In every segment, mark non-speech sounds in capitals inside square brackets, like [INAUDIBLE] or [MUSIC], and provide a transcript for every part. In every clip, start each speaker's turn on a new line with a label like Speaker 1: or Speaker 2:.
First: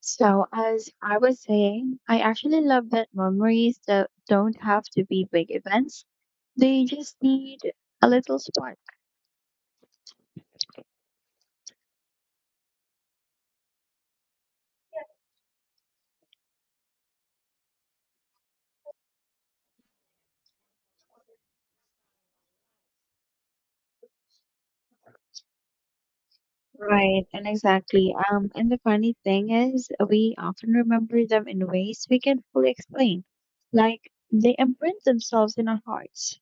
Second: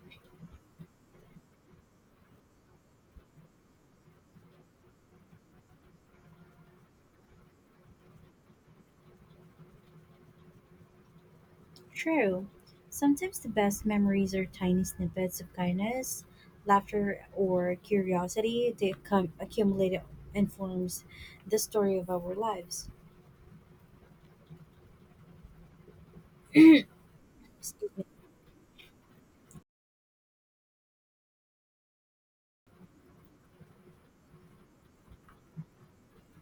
Speaker 1: So, as I was saying, I actually love that memories that don't have to be big events. They just need a little spark.
Speaker 2: True. Sometimes the best memories are tiny snippets of kindness, laughter, or curiosity that come accumulate and forms the story of our lives.
Speaker 1: Right, and exactly. And the funny thing is, we often remember them in ways we can fully explain, like they imprint themselves in our hearts.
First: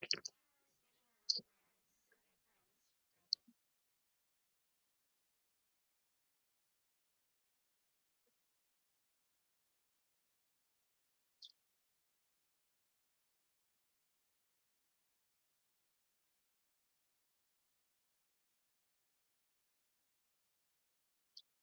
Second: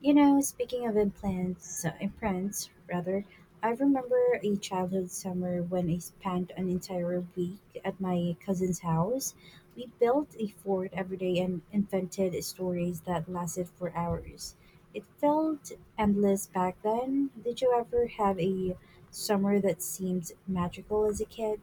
Speaker 2: You know, speaking of implants, implants rather, I remember a childhood summer when I spent an entire week at my cousin's house. We built a fort every day and invented stories that lasted for hours. It felt endless back then. Did you ever have a summer that seemed magical as a kid?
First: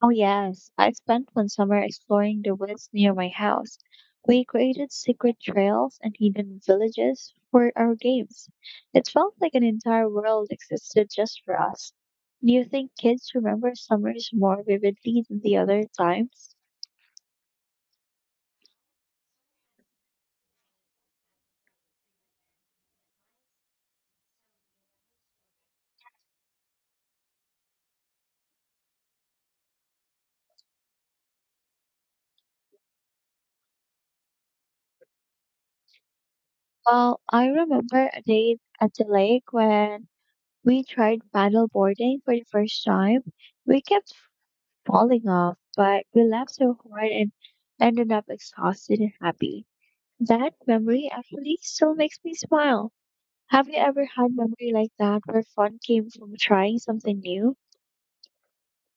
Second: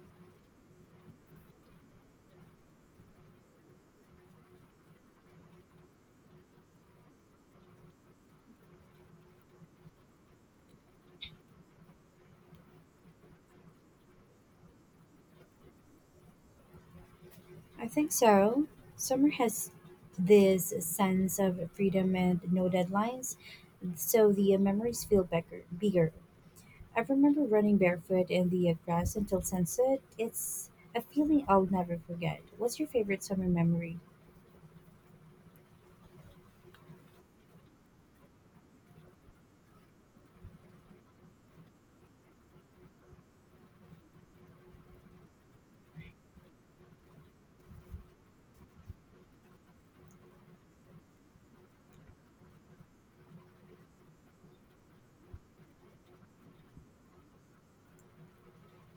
Speaker 1: Oh, yes. I spent one summer exploring the woods near my house. We created secret trails and hidden villages for our games. It felt like an entire world existed just for us. Do you think kids remember summers more vividly than the other times?
Speaker 2: I think so. Summer has this sense of freedom and no deadlines, so the memories feel bigger. I remember running barefoot in the grass until sunset. It's a feeling I'll never forget. What's your favorite summer memory?
Speaker 1: Well, I remember a day at the lake when we tried paddle boarding for the first time. We kept falling off, but we laughed so hard and ended up exhausted and happy. That memory actually still makes me smile. Have you ever had memory like that where fun came from trying something new?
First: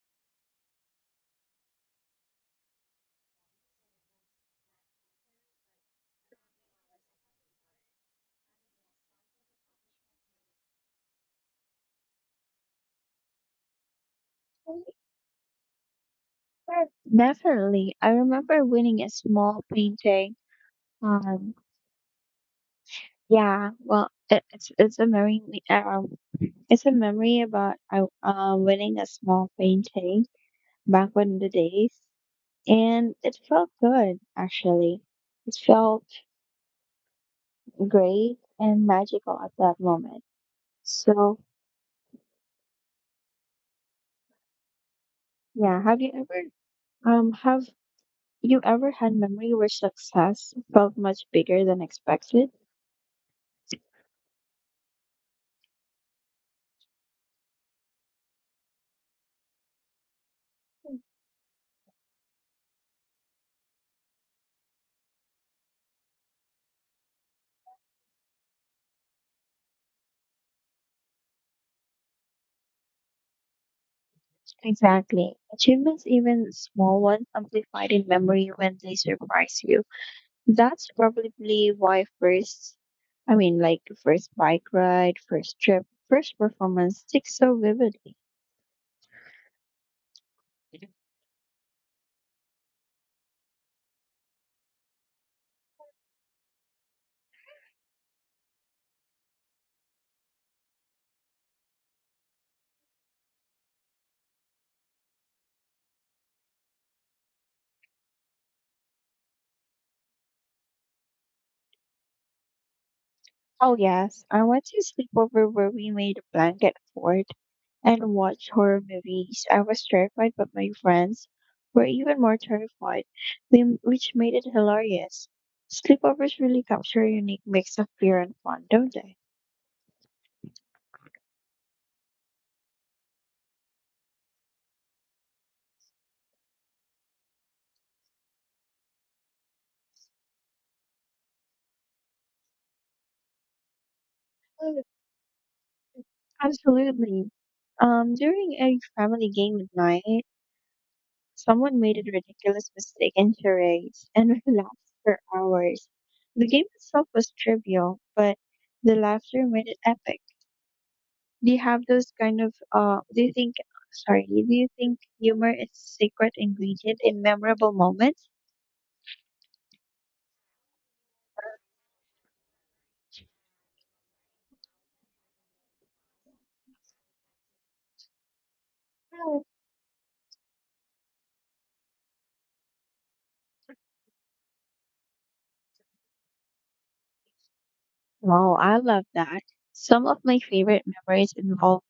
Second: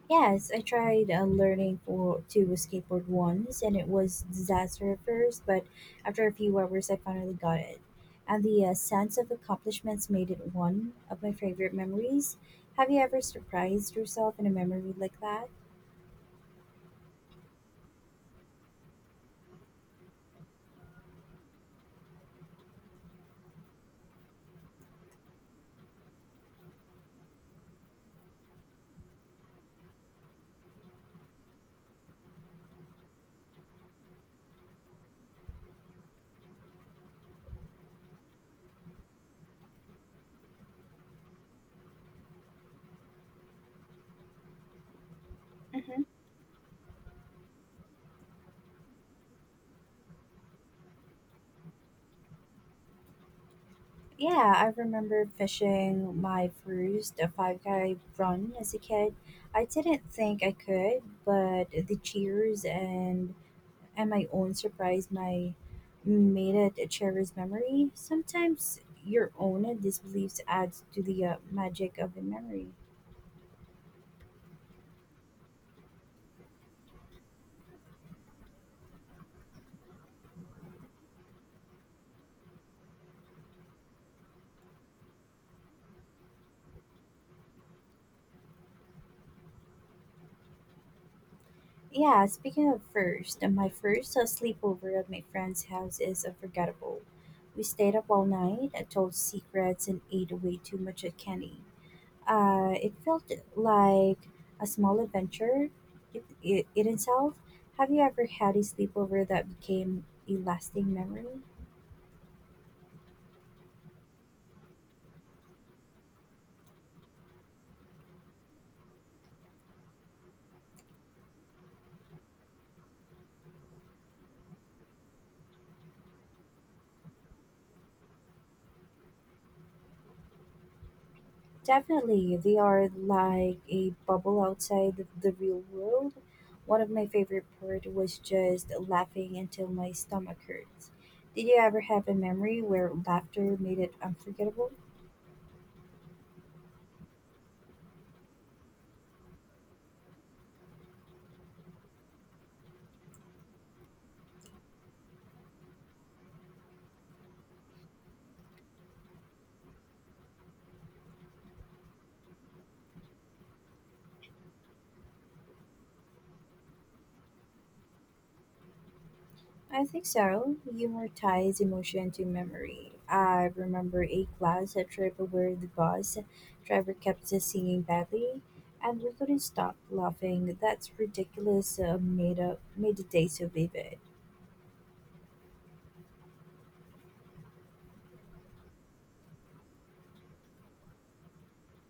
Speaker 2: Yes, I tried learning for to skateboard once, and it was disaster at first. But after a few hours, I finally got it, and the sense of accomplishments made it one of my favorite memories. Have you ever surprised yourself in a memory like that?
Speaker 1: Definitely. I remember winning a small painting. Um, it's a memory. Um, it's a memory about I winning a small painting back in the days, and it felt good actually. It felt great and magical at that moment. So yeah, have
Speaker 2: hmm
Speaker 1: you ever Um, have you ever had memory where success felt much bigger than expected?
Speaker 2: Yeah, I remember fishing my first five guy run as a kid. I didn't think I could, but the cheers and my own surprise my made it a cherished memory. Sometimes your own disbeliefs adds to the magic of the memory.
Speaker 1: Exactly. Achievements, even small ones, amplified in memory when they surprise you. That's probably why first, I mean, like first bike ride, first trip, first performance sticks so vividly.
Speaker 2: Yeah, speaking of first, my first sleepover at my friend's house is unforgettable. We stayed up all night, told secrets, and ate way too much at candy. It felt like a small adventure in itself. Have you ever had a sleepover that became a lasting memory?
Speaker 1: Oh, yes. I went to a sleepover where we made a blanket fort and watched horror movies. I was terrified, but my friends were even more terrified, which made it hilarious. Sleepovers really capture a unique mix of fear and fun, don't they?
Speaker 2: Definitely, they are like a bubble outside the real world. One of my favorite part was just laughing until my stomach hurts. Did you ever have a memory where laughter made it unforgettable?
Speaker 1: Mm. Absolutely. During a family game at night, someone made a ridiculous mistake in charades, and [LAUGHS] we laughed for hours. The game itself was trivial, but the laughter made it epic. They have those kind of do you think sorry, Do you think humor is secret ingredient in memorable moments?
Speaker 2: I think so. Humor ties emotion to memory. I remember a class trip where the bus driver kept singing badly, and we couldn't stop laughing. That's ridiculous. Made up made the day so vivid.
Speaker 1: Wow, I love that. Some of my favorite memories involve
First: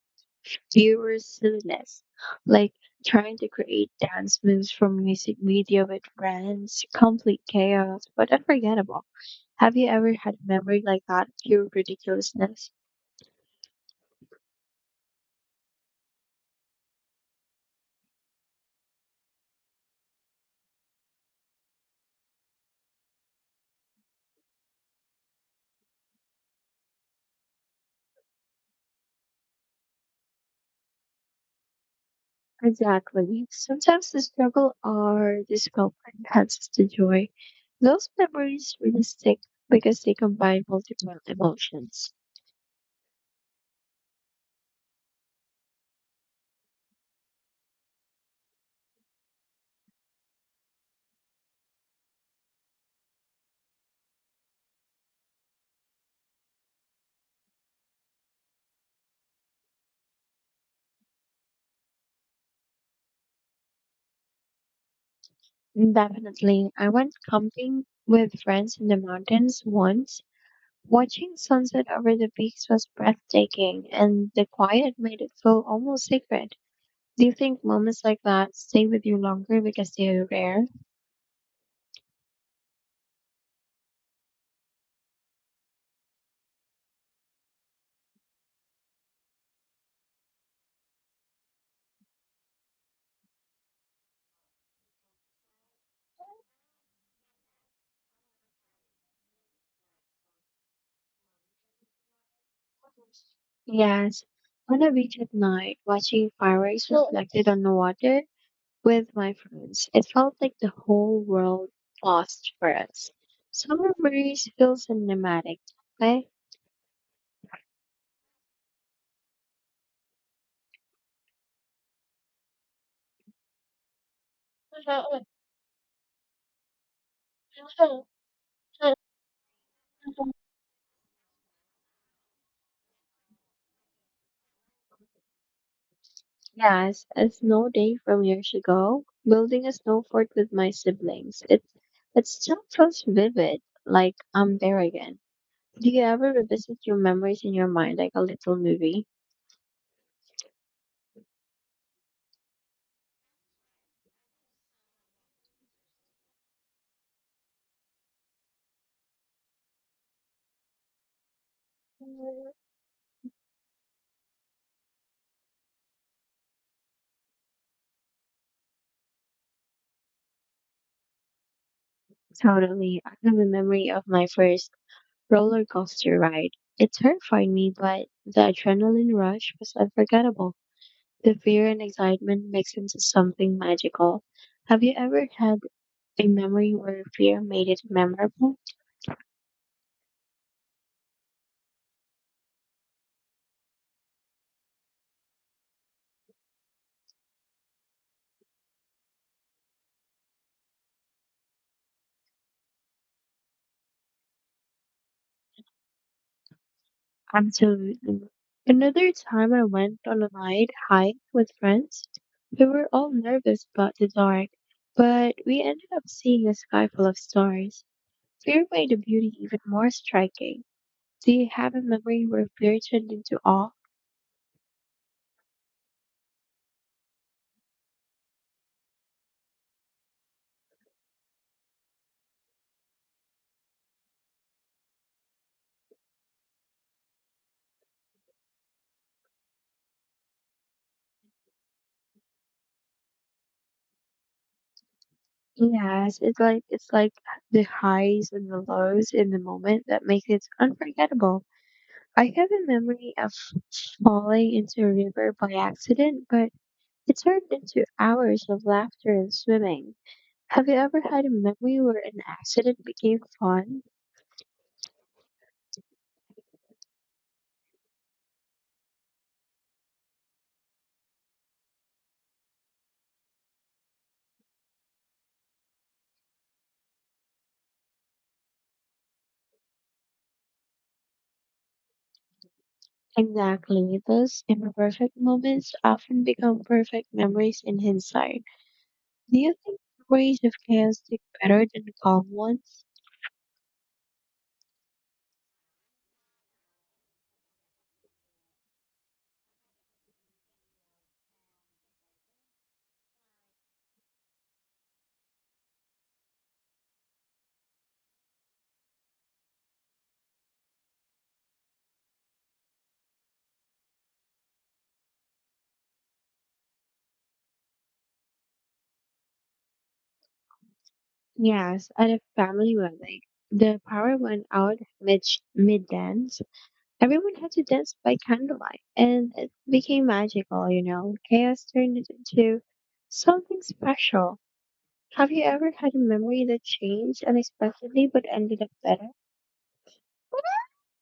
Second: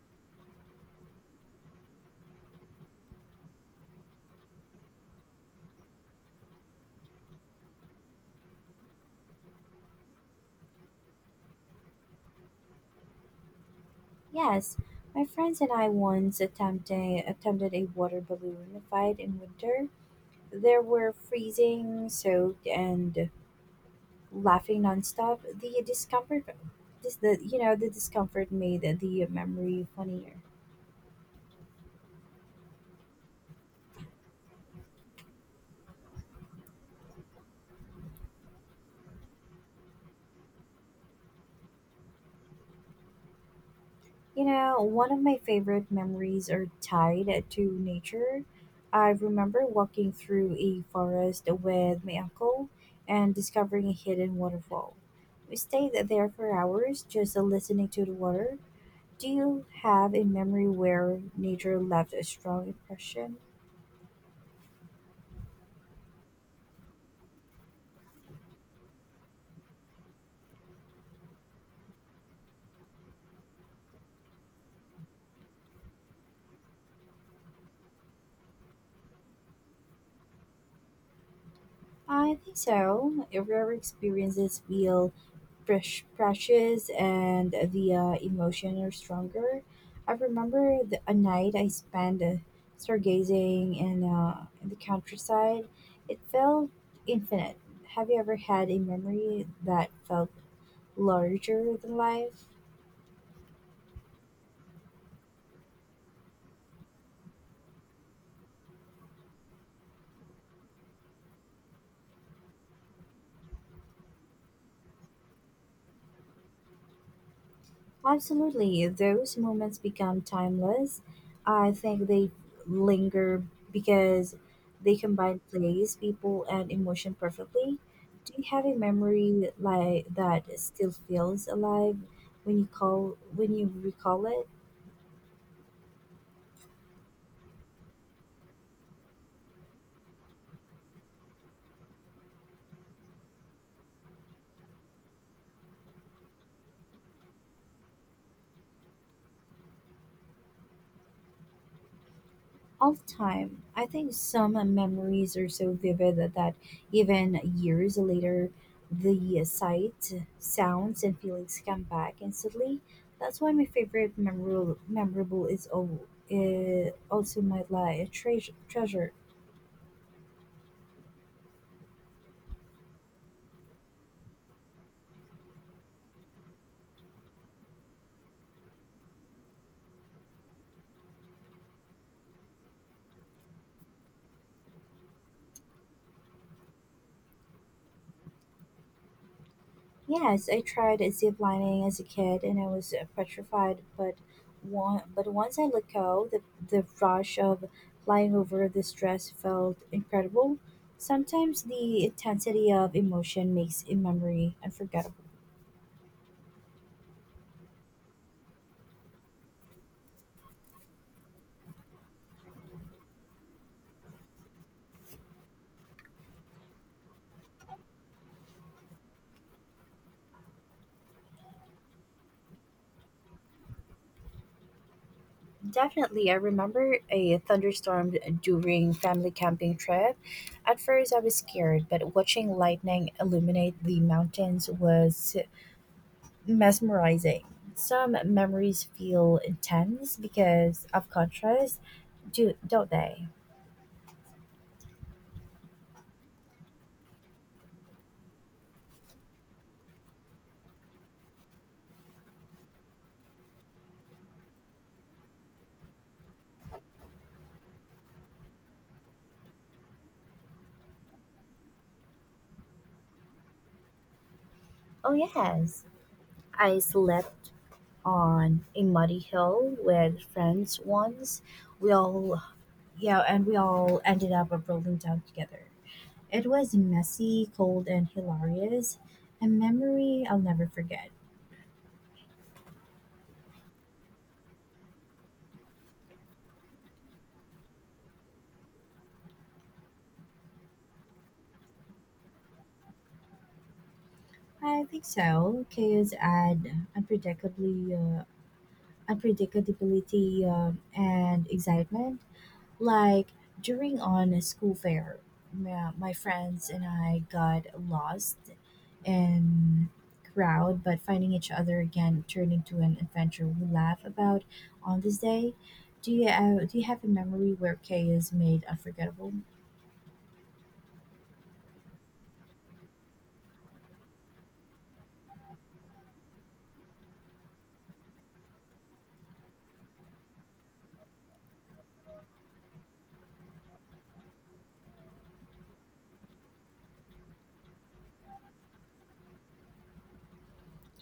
Speaker 1: pure silliness, like trying to create dance moves from music video with friends, complete chaos, but unforgettable. Have you ever had a memory like that, pure ridiculousness?
Speaker 2: Yes, my friends and I once attempted a water balloon fight in winter. There were freezing, soaked, and laughing nonstop. The discomfort, this the you know the discomfort made the memory funnier.
Speaker 1: Exactly. Sometimes the struggle or discomfort enhances the joy. Those memories really stick because they combine multiple emotions.
Speaker 2: You know, one of my favorite memories are tied to nature. I remember walking through a forest with my uncle and discovering a hidden waterfall. We stayed there for hours just listening to the water. Do you have a memory where nature left a strong impression?
Speaker 1: Definitely. I went camping with friends in the mountains once. Watching sunset over the peaks was breathtaking, and the quiet made it feel almost sacred. Do you think moments like that stay with you longer because they are rare?
Speaker 2: I think so. Rare experiences feel fresh, precious, and the emotion are stronger. I remember a night I spent stargazing in the countryside. It felt infinite. Have you ever had a memory that felt larger than life?
Speaker 1: Yes. On a beach at night, watching fireworks reflected on the water with my friends. It felt like the whole world paused for us. Summer breeze feels cinematic. Okay.
Speaker 2: Absolutely, those moments become timeless. I think they linger because they combine place, people, and emotion perfectly. Do you have a memory like that still feels alive when you recall it?
Speaker 1: Yes, a snow day from years ago, building a snow fort with my siblings. It still feels vivid, like I'm there again. Do you ever revisit your memories in your mind like a little movie?
Speaker 2: All the time. I think some memories are so vivid that even years later, the sight, sounds, and feelings come back instantly. That's why my favorite memorable is also my life treasure.
Speaker 1: Totally. I have a memory of my first roller coaster ride. It terrified me, but the adrenaline rush was unforgettable. The fear and excitement mixed into something magical. Have you ever had a memory where fear made it memorable?
Speaker 2: Yes, I tried zip lining as a kid and I was petrified, but once I let go, the rush of flying over the stress felt incredible. Sometimes the intensity of emotion makes a memory unforgettable.
Speaker 1: Absolutely. Another time I went on a night hike with friends. We were all nervous about the dark, but we ended up seeing a sky full of stars. Fear made the beauty even more striking. Do you have a memory where fear turned into awe?
Speaker 2: Definitely, I remember a thunderstorm during family camping trip. At first, I was scared, but watching lightning illuminate the mountains was mesmerizing. Some memories feel intense because of contrast, don't they?
Speaker 1: Yes, it's like the highs and the lows in the moment that make it unforgettable. I have a memory of falling into a river by accident, but it turned into hours of laughter and swimming. Have you ever had a memory where an accident became fun?
Speaker 2: Oh, yes. I slept on a muddy hill with friends once. We all, yeah, and we all ended up rolling down together. It was messy, cold, and hilarious. A memory I'll never forget.
Speaker 1: Exactly. Those imperfect moments often become perfect memories in hindsight. Do you think memories of chaos stick better than calm ones?
Speaker 2: I think so. Chaos add unpredictably, uh, unpredictability, and excitement. Like during on a school fair, my friends and I got lost in crowd, but finding each other again turned into an adventure we laugh about on this day. Do you have a memory where chaos made unforgettable?
Speaker 1: Yes, at a family wedding, the power went out mid dance. Everyone had to dance by candlelight, and it became magical. You know, chaos turned it into something special. Have you ever had a memory that changed unexpectedly but ended up better?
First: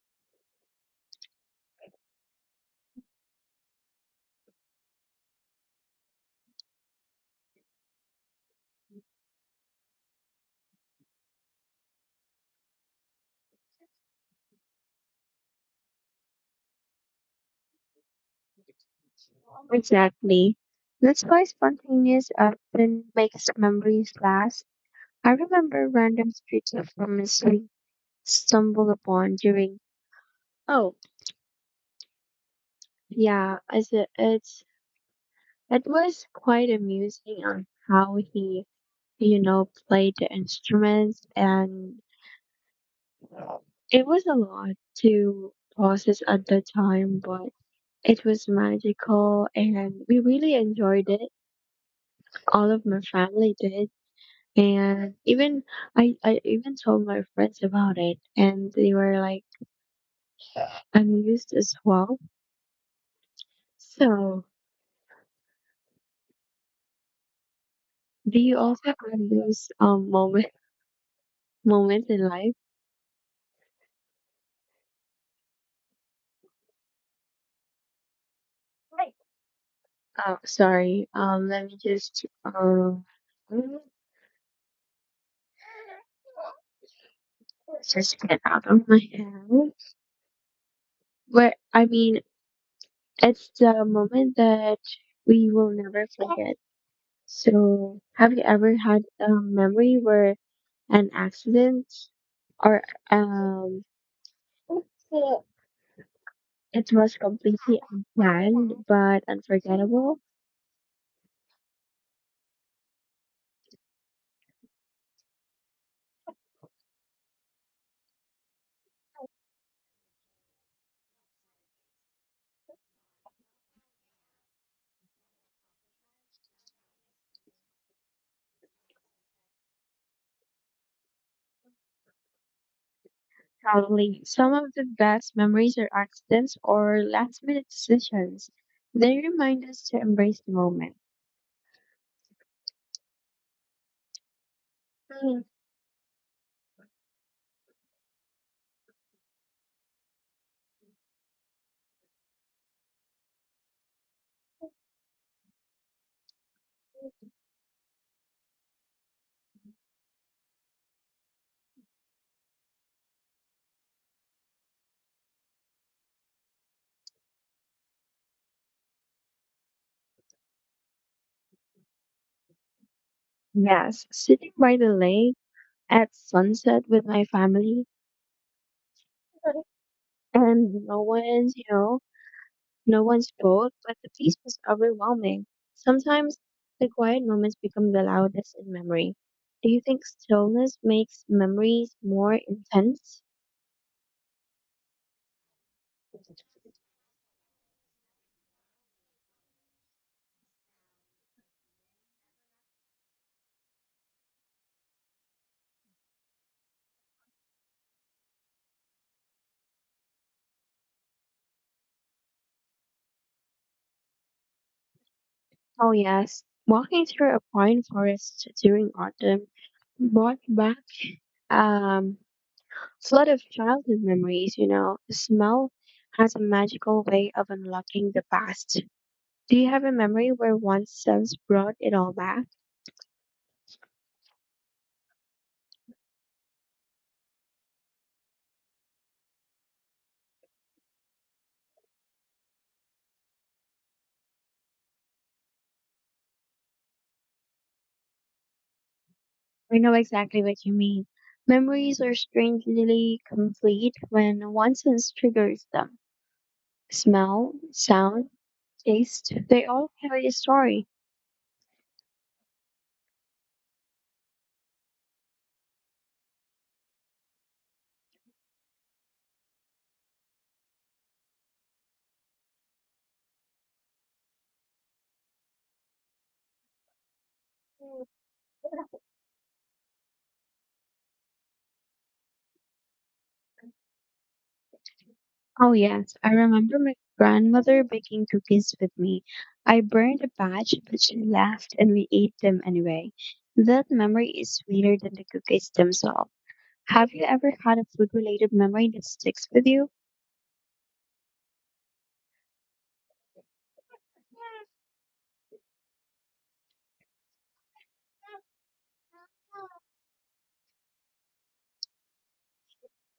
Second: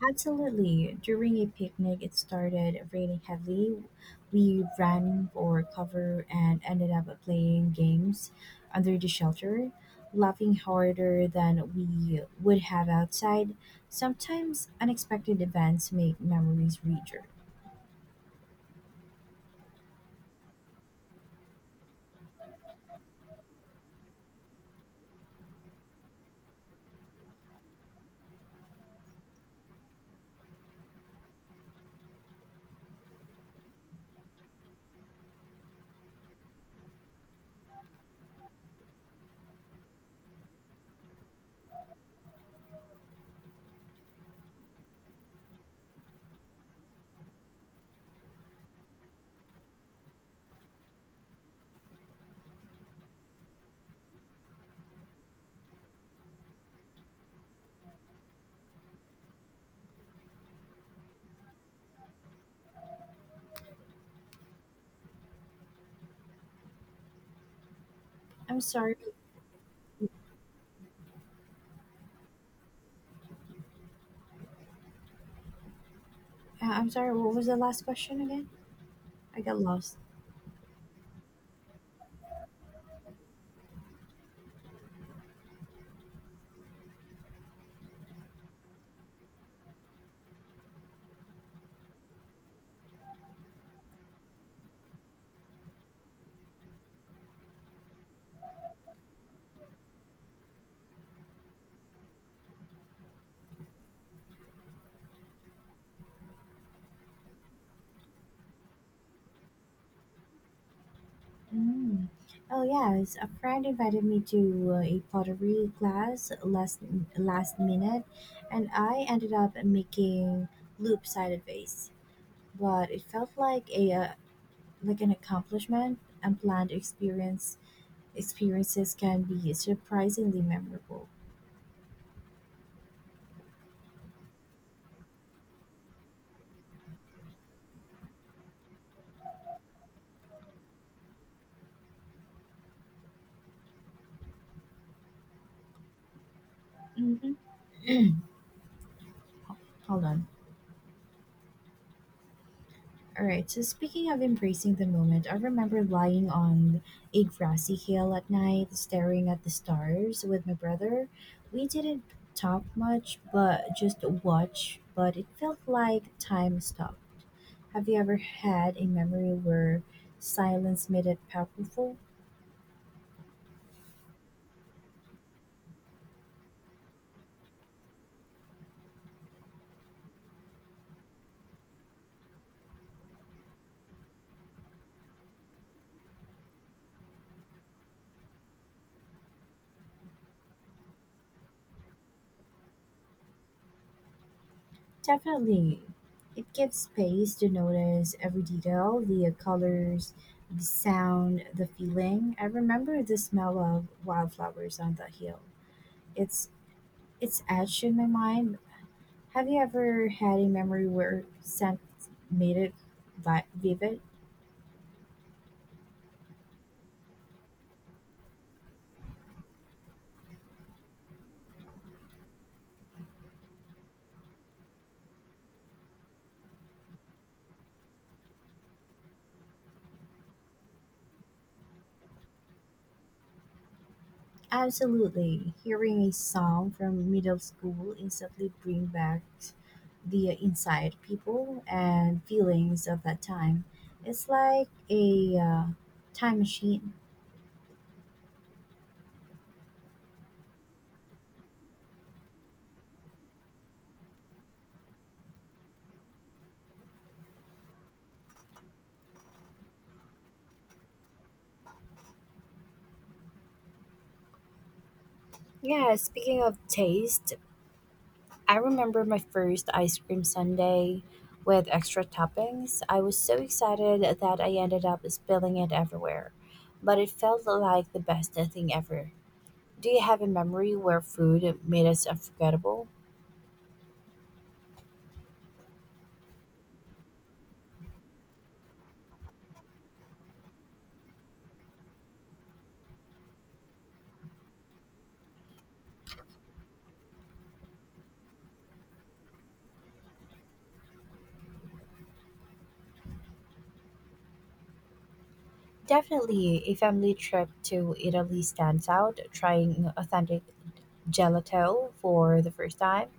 Speaker 2: Absolutely. During a picnic, it started raining heavily. We ran for cover and ended up playing games under the shelter, laughing harder than we would have outside. Sometimes unexpected events make memories richer.
Speaker 1: Exactly. That's why spontaneous often makes memories last. I remember random street performance we stumbled upon during. Oh. Yeah, as it, it's it was quite amusing on how he, you know, played the instruments, and it was a lot to process at the time, but it was magical, and we really enjoyed it. All of my family did, and even I even told my friends about it, and they were like amused as well. So, do you
Speaker 2: I'm
Speaker 1: also
Speaker 2: sorry.
Speaker 1: have those moments in life?
Speaker 2: I'm sorry. What was the last question again? I got lost.
Speaker 1: Oh, sorry. Let me just get out of my head. But I mean, it's the moment that we will never forget. So, have you ever had a memory where an accident or um it was completely unplanned but unforgettable?
Speaker 2: Mm. Oh yes, a friend invited me to a pottery class last minute, and I ended up making loop-sided vase. But it felt like a like an accomplishment. Unplanned experiences can be surprisingly memorable.
Speaker 1: Probably some of the best memories are accidents or last minute decisions. They remind us to embrace the moment.
Speaker 2: hmm Hold on. All right, so speaking of embracing the moment, I remember lying on a grassy hill at night, staring at the stars with my brother. We didn't talk much, but it felt like time stopped. Have you ever had a memory where silence made it powerful?
Speaker 1: Yes, sitting by the lake at sunset with my family and no one's boat, but the peace was overwhelming. Sometimes the quiet moments become the loudest in memory. Do you think stillness makes memories more intense?
Speaker 2: Definitely. It gives space to notice every detail the colors, the sound, the feeling. I remember the smell of wildflowers on the hill. It's it's etched in my mind. Have you ever had a memory where scent made it vivid?
Speaker 1: Oh, yes. Walking through a pine forest during autumn brought back Um, it's a lot of childhood memories, you know. Smell has a magical way of unlocking the past. Do you have a memory where one sense brought it all back?
Speaker 2: Absolutely. Hearing a song from middle school instantly bring back the inside people and feelings of that time. It's like a time machine.
Speaker 1: I know exactly what you mean. Memories are strangely complete when one sense triggers them. Smell, sound, taste, they all carry a story.
Speaker 2: Yeah, speaking of taste, I remember my first ice cream sundae with extra toppings. I was so excited that I ended up spilling it everywhere, but it felt like the best thing ever. Do you have a memory where food made us unforgettable?
Speaker 1: Oh, yes. I remember my grandmother baking cookies with me. I burned a batch, but she laughed and we ate them anyway. That memory is sweeter than the cookies themselves. Have you ever had a food related memory that sticks with you?
Speaker 2: Definitely, a family trip to Italy stands out, trying authentic gelato for the first time,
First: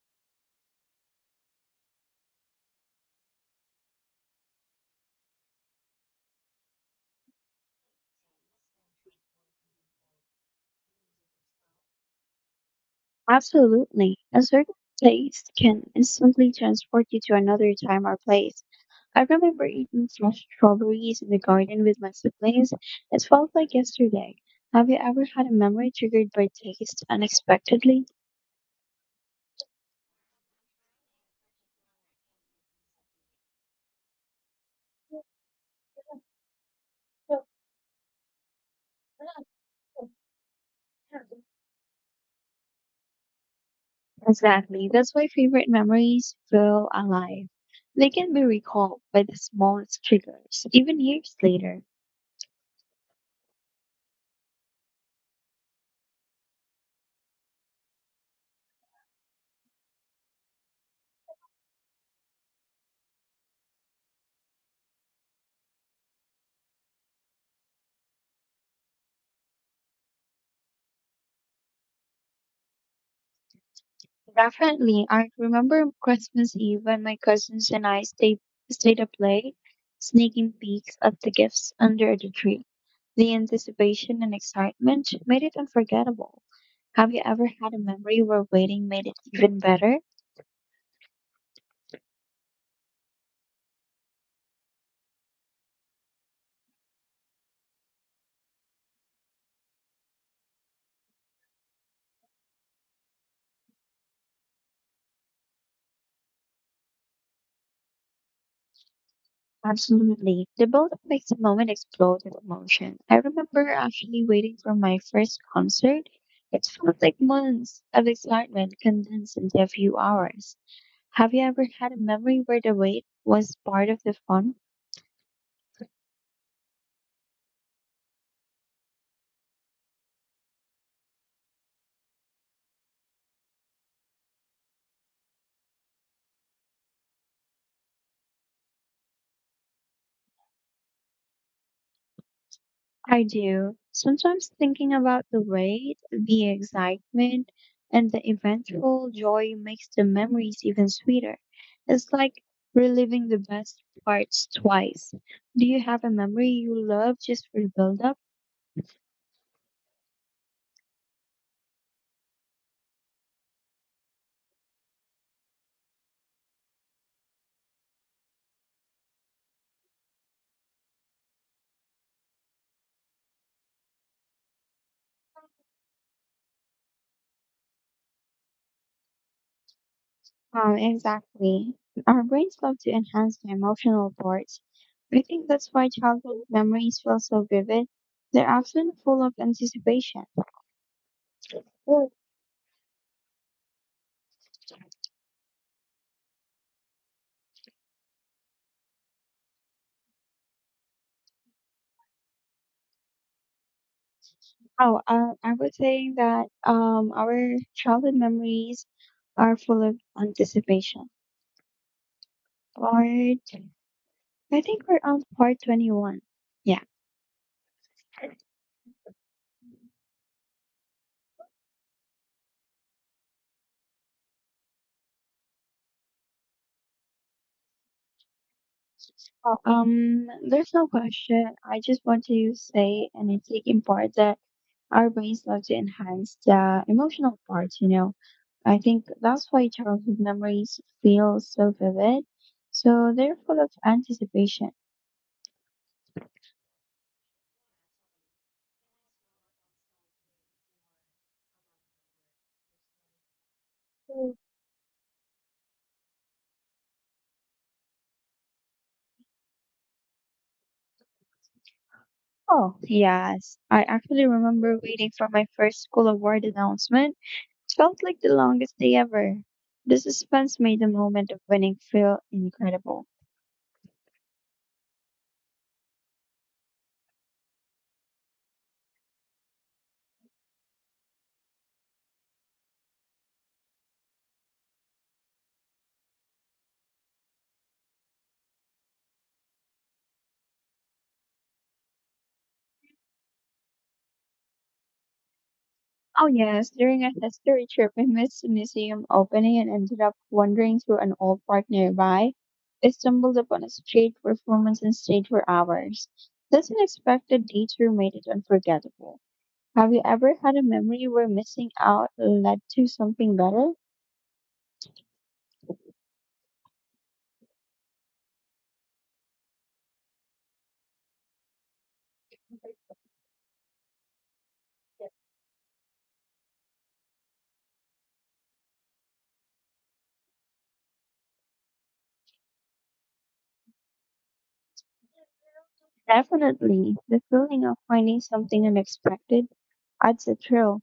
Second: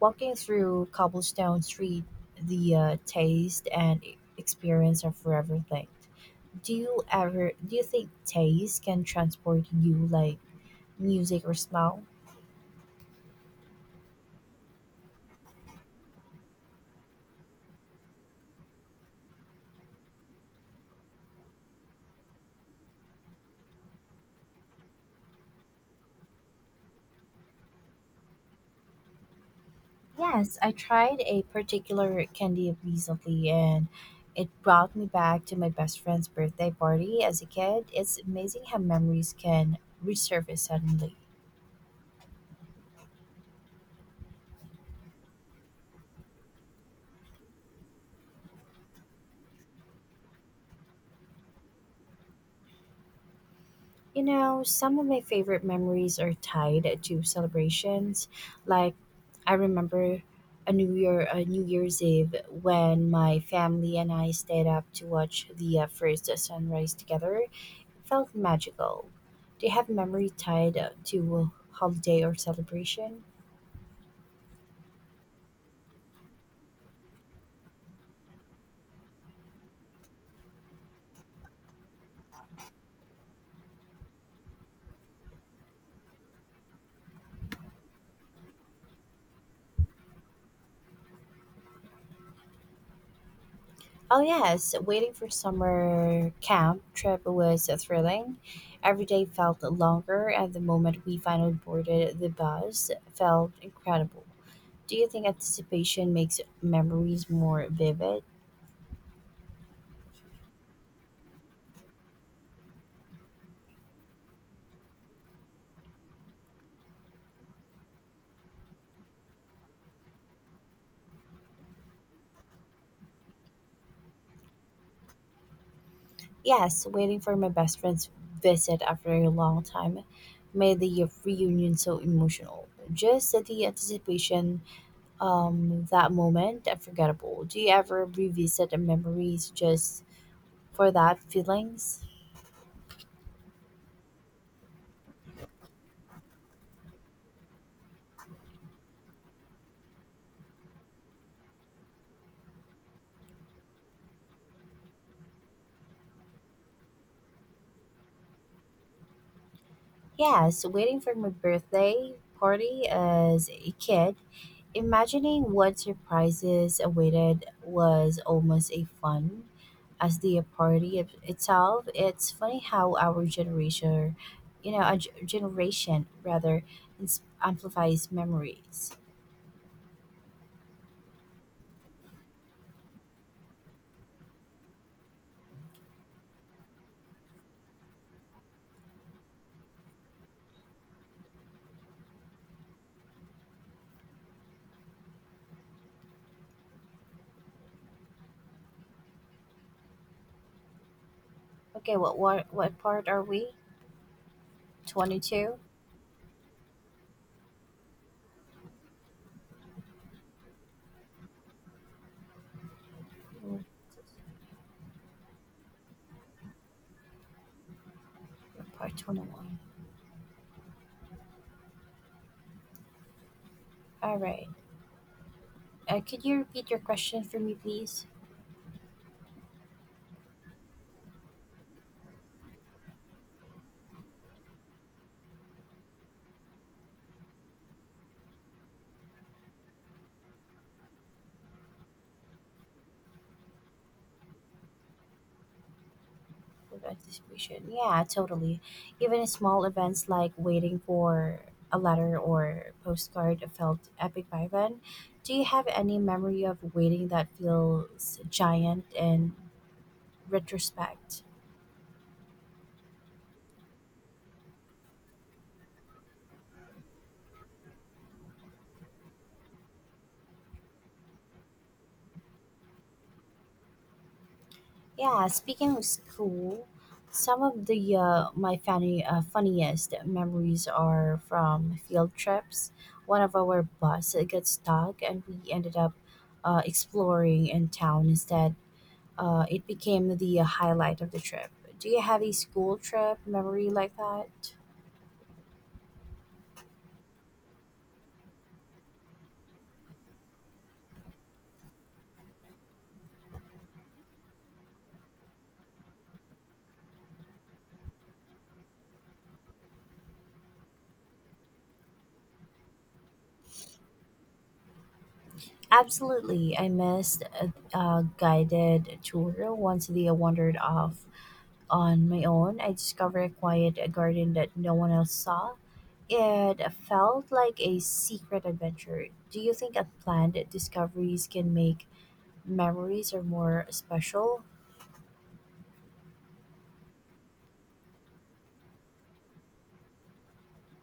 Speaker 2: walking through cobblestone street, the taste and experience are forever thing. Do you think taste can transport you like music or smell?
Speaker 1: Absolutely. A certain taste can instantly transport you to another time or place. I remember eating fresh strawberries in the garden with my siblings. It felt like yesterday. Have you ever had a memory triggered by taste unexpectedly?
Speaker 2: Yes, I tried a particular candy recently and it brought me back to my best friend's birthday party as a kid. It's amazing how memories can resurface suddenly.
Speaker 1: Exactly. That's why favorite memories feel alive. They can be recalled by the smallest triggers, even years later.
Speaker 2: You know, some of my favorite memories are tied to celebrations. Like I remember a New Year's Eve when my family and I stayed up to watch the first sunrise together. It felt magical. Do you have memory tied to a holiday or celebration?
Speaker 1: Definitely, I remember Christmas Eve when my cousins and I stayed up late, sneaking peeks at the gifts under the tree. The anticipation and excitement made it unforgettable. Have you ever had a memory where waiting made it even better?
Speaker 2: Oh yes, waiting for summer camp trip was thrilling. Every day felt longer, and the moment we finally boarded the bus felt incredible. Do you think anticipation makes memories more vivid?
Speaker 1: Absolutely. The build up makes the moment explode with emotion. I remember actually waiting for my first concert. It felt like months of excitement condensed into a few hours. Have you ever had a memory where the wait was part of the fun?
Speaker 2: Yes, waiting for my best friend's visit after a long time made the reunion so emotional. Just the anticipation, that moment, unforgettable. Do you ever revisit the memories just for that feelings?
Speaker 1: I do. Sometimes thinking about the wait, the excitement, and the eventual joy makes the memories even sweeter. It's like reliving the best parts twice. Do you have a memory you love just for the build up?
Speaker 2: Yes, waiting for my birthday party as a kid, imagining what surprises awaited was almost a fun as the party itself. It's funny how our generation, you know, our generation rather amplifies memories.
Speaker 1: Exactly. Our brains love to enhance the emotional parts. I think that's why childhood memories feel so vivid. They're often full of anticipation.
Speaker 2: Okay, what part are we?
Speaker 1: Oh,
Speaker 2: Twenty
Speaker 1: I
Speaker 2: two,
Speaker 1: was saying that our childhood memories are full of anticipation. Part, I think we're on part 21. Yeah.
Speaker 2: part 21. All right. Could you repeat your question for me, please?
Speaker 1: There's no question. I just want to say and it's taking part that our brains love to enhance the emotional part, you know. I think that's why childhood memories feel so vivid. So they're full of anticipation.
Speaker 2: With anticipation. Yeah, totally. Even small events like waiting for a letter or postcard felt epic by then. Do you have any memory of waiting that feels giant in retrospect?
Speaker 1: Oh, yes. I actually remember waiting for my first school award announcement. It felt like the longest day ever. The suspense made the moment of winning feel incredible.
Speaker 2: Yeah, speaking of school, some of the my funny funniest memories are from field trips. One of our bus got stuck, and we ended up exploring in town instead it became the highlight of the trip. Do you have a school trip memory like that?
Speaker 1: Oh yes, during a history trip I missed the museum opening and ended up wandering through an old park nearby. I stumbled upon a street performance and stayed for hours. This unexpected detour made it unforgettable. Have you ever had a memory where missing out led to something better?
Speaker 2: Absolutely. I missed a guided tour once they wandered off on my own. I discovered a quiet garden that no one else saw. It felt like a secret adventure. Do you think unplanned discoveries can make memories or more special?
Speaker 1: Definitely. The feeling of finding something unexpected, that's the thrill.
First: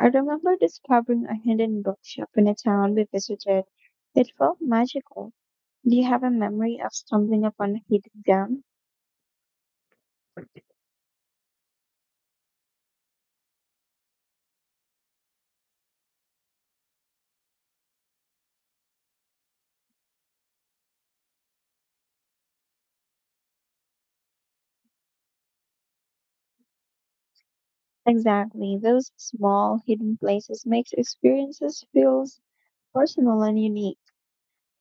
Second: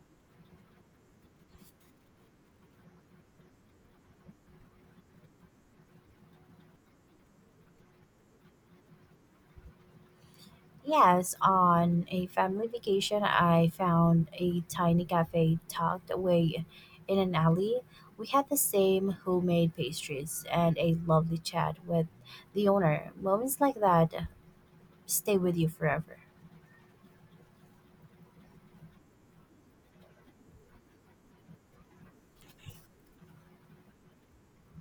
Speaker 1: I remember discovering a hidden bookshop in a town we visited. It felt magical. Do you have a memory of stumbling upon a hidden gem?
Speaker 2: Yes, on a family vacation, I found a tiny cafe tucked away in an alley. We had the same homemade pastries and a lovely chat with the owner. Moments like that stay with you forever.
Speaker 1: Exactly. Those small hidden places makes experiences feels personal and unique.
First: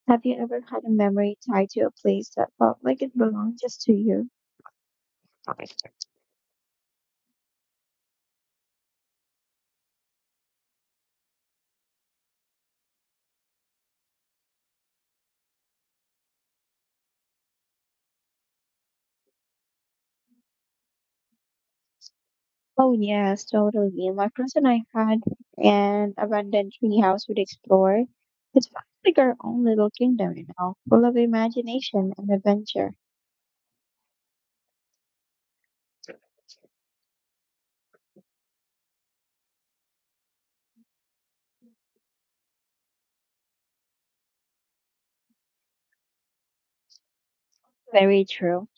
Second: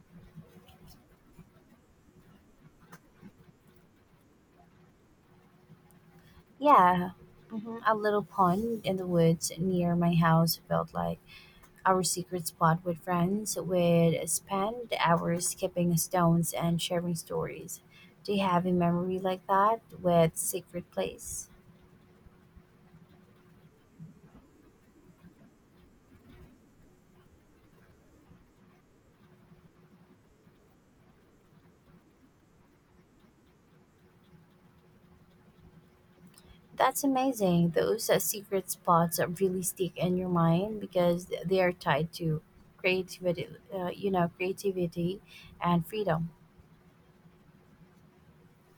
Speaker 1: Have you ever had a memory tied to a place that felt like it belonged just to you?
Speaker 2: Yeah, a little pond in the woods near my house felt like our secret spot with friends. We'd spend hours skipping stones and sharing stories. Do you have a memory like that with secret place?
Speaker 1: Oh yes, totally. My friends and I had an abandoned treehouse we'd explore. It felt like our own little kingdom, you know, full of imagination and adventure.
Speaker 2: That's amazing. Those secret spots that really stick in your mind because they are tied to creativity, uh, you know, creativity and freedom.
Speaker 1: Very true.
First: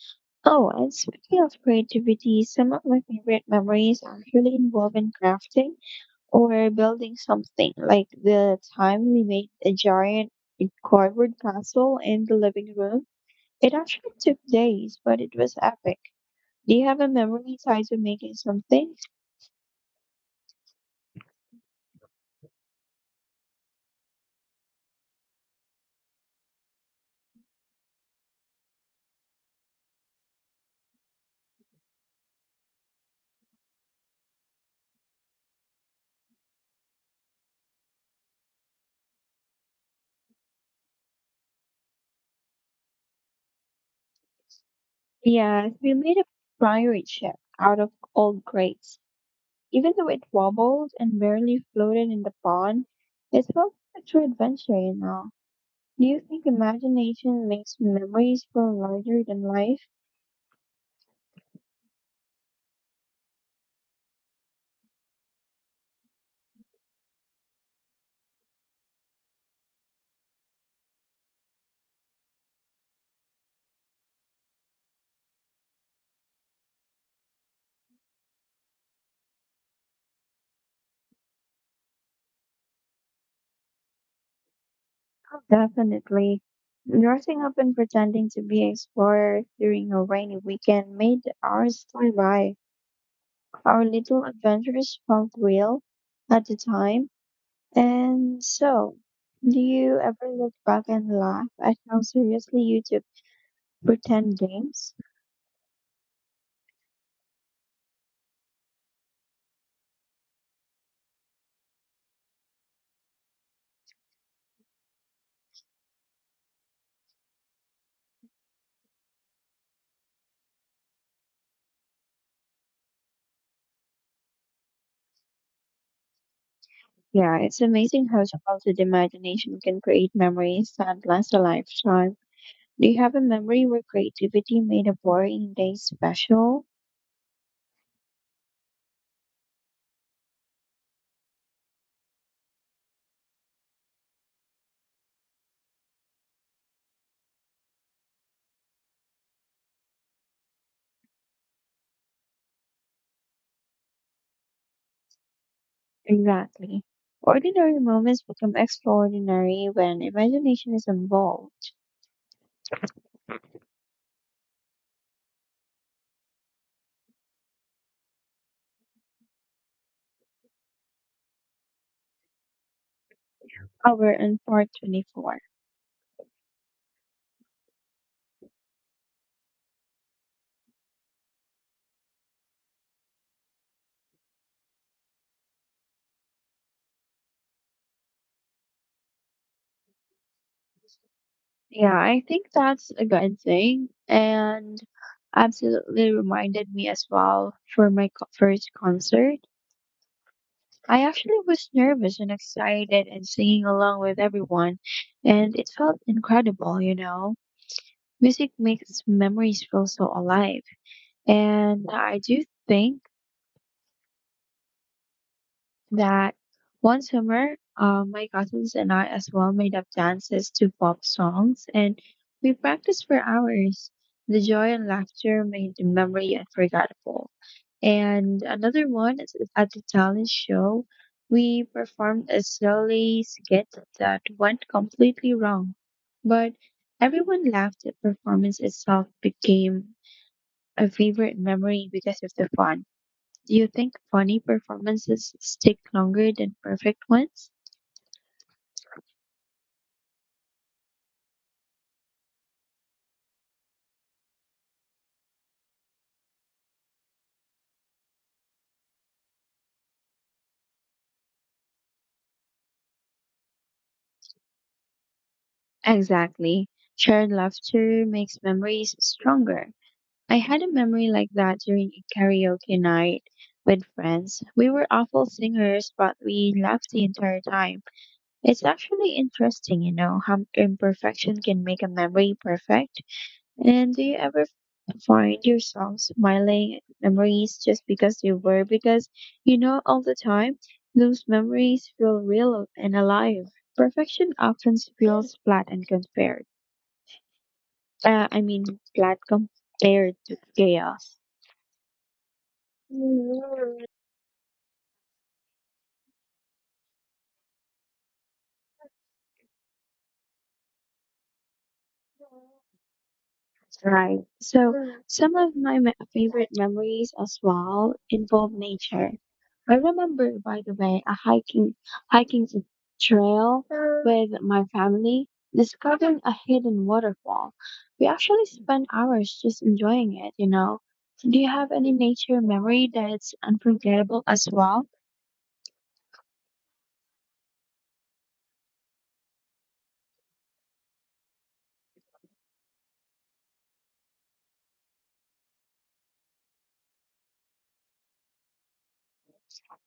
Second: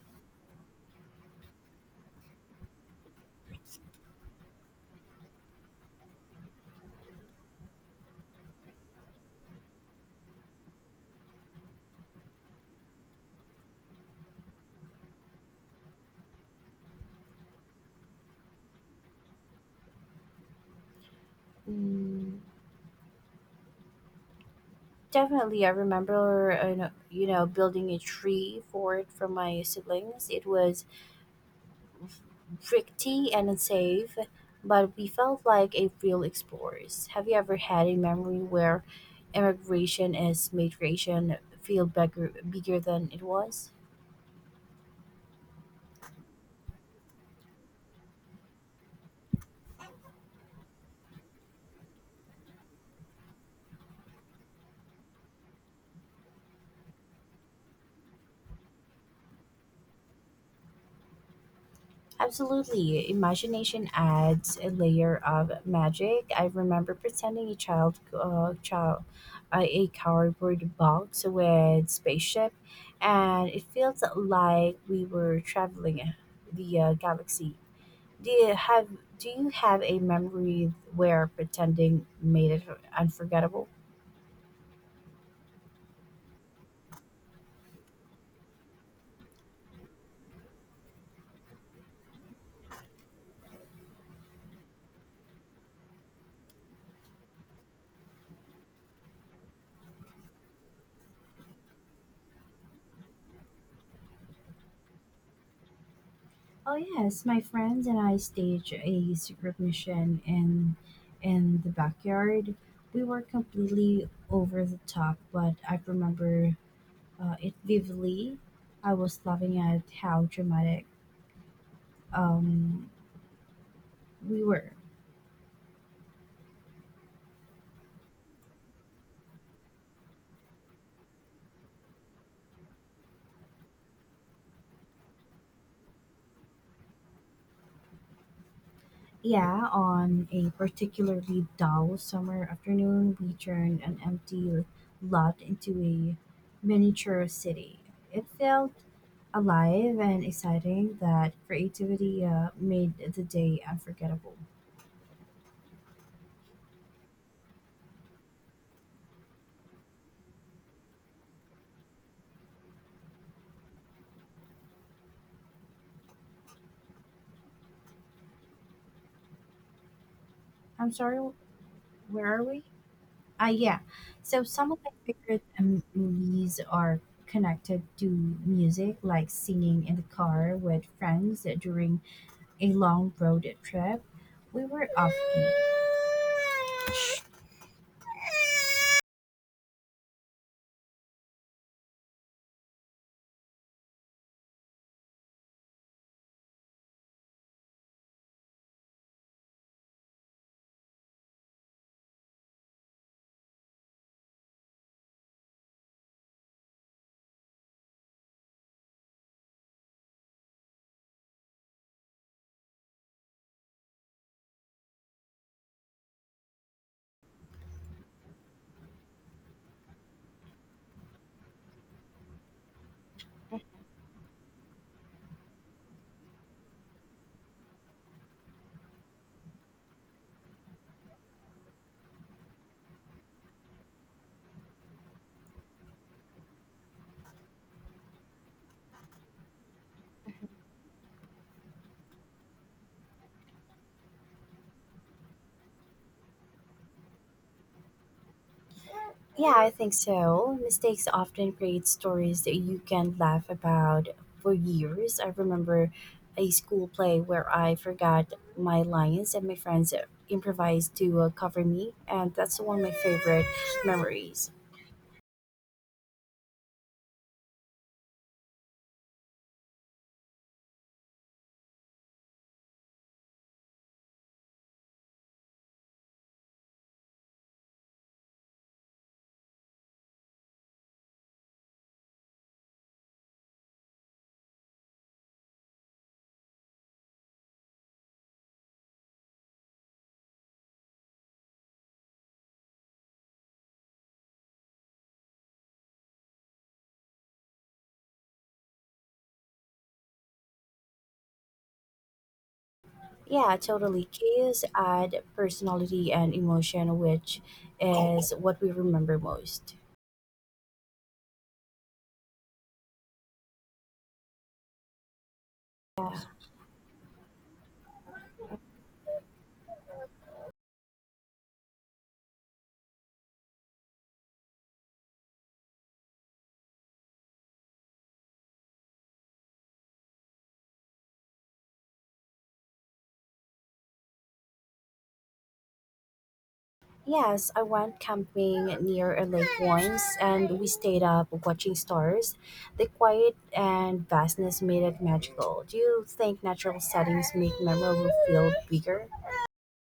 Speaker 1: Oh, and speaking of creativity, some of my favorite memories actually involve in crafting or building something, like the time we made a giant cardboard castle in the living room. It actually took days, but it was epic. Do you have a memory tied to making something?
Speaker 2: Mm, Definitely, I remember, building a tree fort for my siblings. It was rickety and unsafe, but we felt like a real explorers. Have you ever had a memory where immigration is migration feel bigger than it was?
Speaker 1: Yes, we made a priory ship out of old crates. Even though it wobbled and barely floated in the pond, it felt like a true adventure, you know. Do you think imagination makes memories feel larger than life?
Speaker 2: Absolutely. Imagination adds a layer of magic. I remember pretending a child, child a cardboard box with spaceship, and it felt like we were traveling the galaxy. Do you have Do you have a memory where pretending made it unforgettable?
Speaker 1: Definitely. Dressing up and pretending to be explorers during a rainy weekend made the hours fly by. Our little adventures felt real at the time. And so, do you ever look back and laugh at how seriously you took pretend games?
Speaker 2: Oh yes, my friends and I staged a secret mission in the backyard. We were completely over the top, but I remember it vividly. I was laughing at how dramatic um, we were.
Speaker 1: Yeah, it's amazing how childhood imagination can create memories that last a lifetime. Do you have a memory where creativity made a boring day special?
Speaker 2: Yeah, on a particularly dull summer afternoon, we turned an empty lot into a miniature city. It felt alive and exciting that creativity made the day unforgettable.
Speaker 1: Exactly. Ordinary moments become extraordinary when imagination is involved.
Speaker 2: I'm sorry, where are we? Ah, yeah.
Speaker 1: Our and
Speaker 2: So
Speaker 1: part
Speaker 2: some of my
Speaker 1: 24.
Speaker 2: favorite movies are connected to music, like singing in the car with friends during a long road trip. We were off key.
Speaker 1: Yeah, I think that's a good thing and absolutely reminded me as well for my first concert. I actually was nervous and excited and singing along with everyone, and it felt incredible, you know. Music makes memories feel so alive. And I do think that one summer, my cousins and I as well made up dances to pop songs, and we practiced for hours. The joy and laughter made the memory unforgettable. And another one is at the talent show, we performed a silly skit that went completely wrong, but everyone laughed. The performance itself became a favorite memory because of the fun. Do you think funny performances stick longer than perfect ones?
Speaker 2: Yeah, I think so. Mistakes often create stories that you can laugh about for years. I remember a school play where I forgot my lines and my friends improvised to cover me, and that's one of my favorite memories.
Speaker 1: Exactly. Shared laughter makes memories stronger. I had a memory like that during a karaoke night with friends. We were awful singers, but we laughed the entire time. It's actually interesting, you know, how imperfection can make a memory perfect. And do you ever find yourself smiling at memories just because they were? Because you know, all the time, those memories feel real and alive. Perfection often feels flat and compared. Uh, I mean, Flat compared to chaos.
Speaker 2: Yeah, totally. Chaos add personality and emotion, which is what we remember most.
Speaker 1: Right. So some of my favorite memories as well involve nature. I remember, by the way, a hiking t- trail with my family, discovering a hidden waterfall. We actually spent hours just enjoying it, you know. So, do you have any nature memory that's unforgettable as well?
Speaker 2: Yes, I went camping near a lake once and we stayed up watching stars. The quiet and vastness made it magical. Do you think natural settings make memory feel bigger?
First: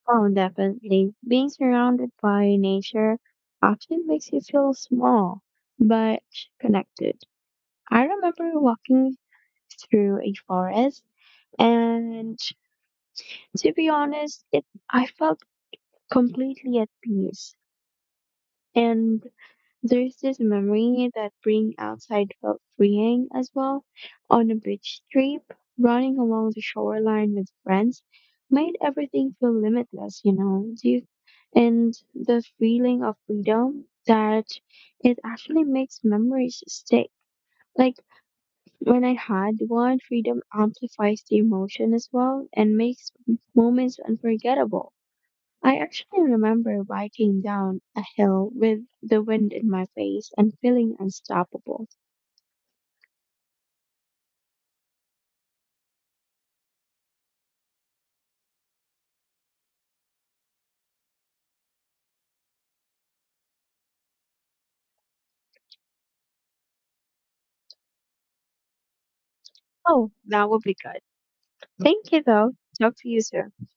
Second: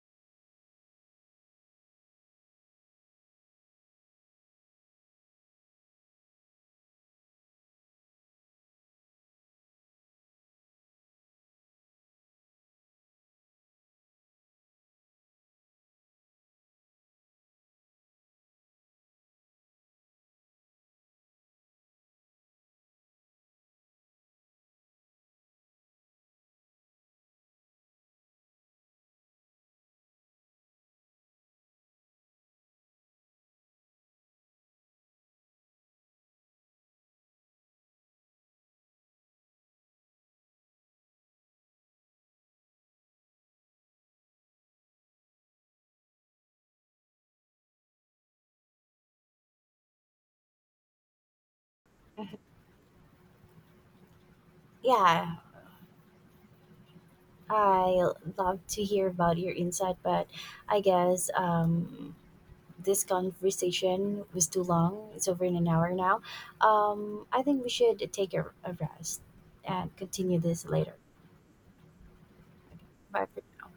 Speaker 1: Oh, definitely. Being surrounded by nature often makes you feel small, but connected. I remember walking through a forest and to be honest, it I felt completely at peace. And there's this memory that being outside felt freeing as well. On a beach trip, running along the shoreline with friends made everything feel limitless, you know. Do you- And the feeling of freedom that it actually makes memories stick. Like when I had one, freedom amplifies the emotion as well and makes moments unforgettable. I actually remember biking down a hill with the wind in my face and feeling unstoppable.
Speaker 2: Yeah, I love to hear about your insight, but I guess this conversation was too long. It's over in an hour now. I think we should take a rest and
Speaker 1: Oh,
Speaker 2: continue
Speaker 1: that would
Speaker 2: this
Speaker 1: be
Speaker 2: later.
Speaker 1: good. Thank you, though. Talk to you
Speaker 2: Bye.
Speaker 1: soon.
Speaker 2: For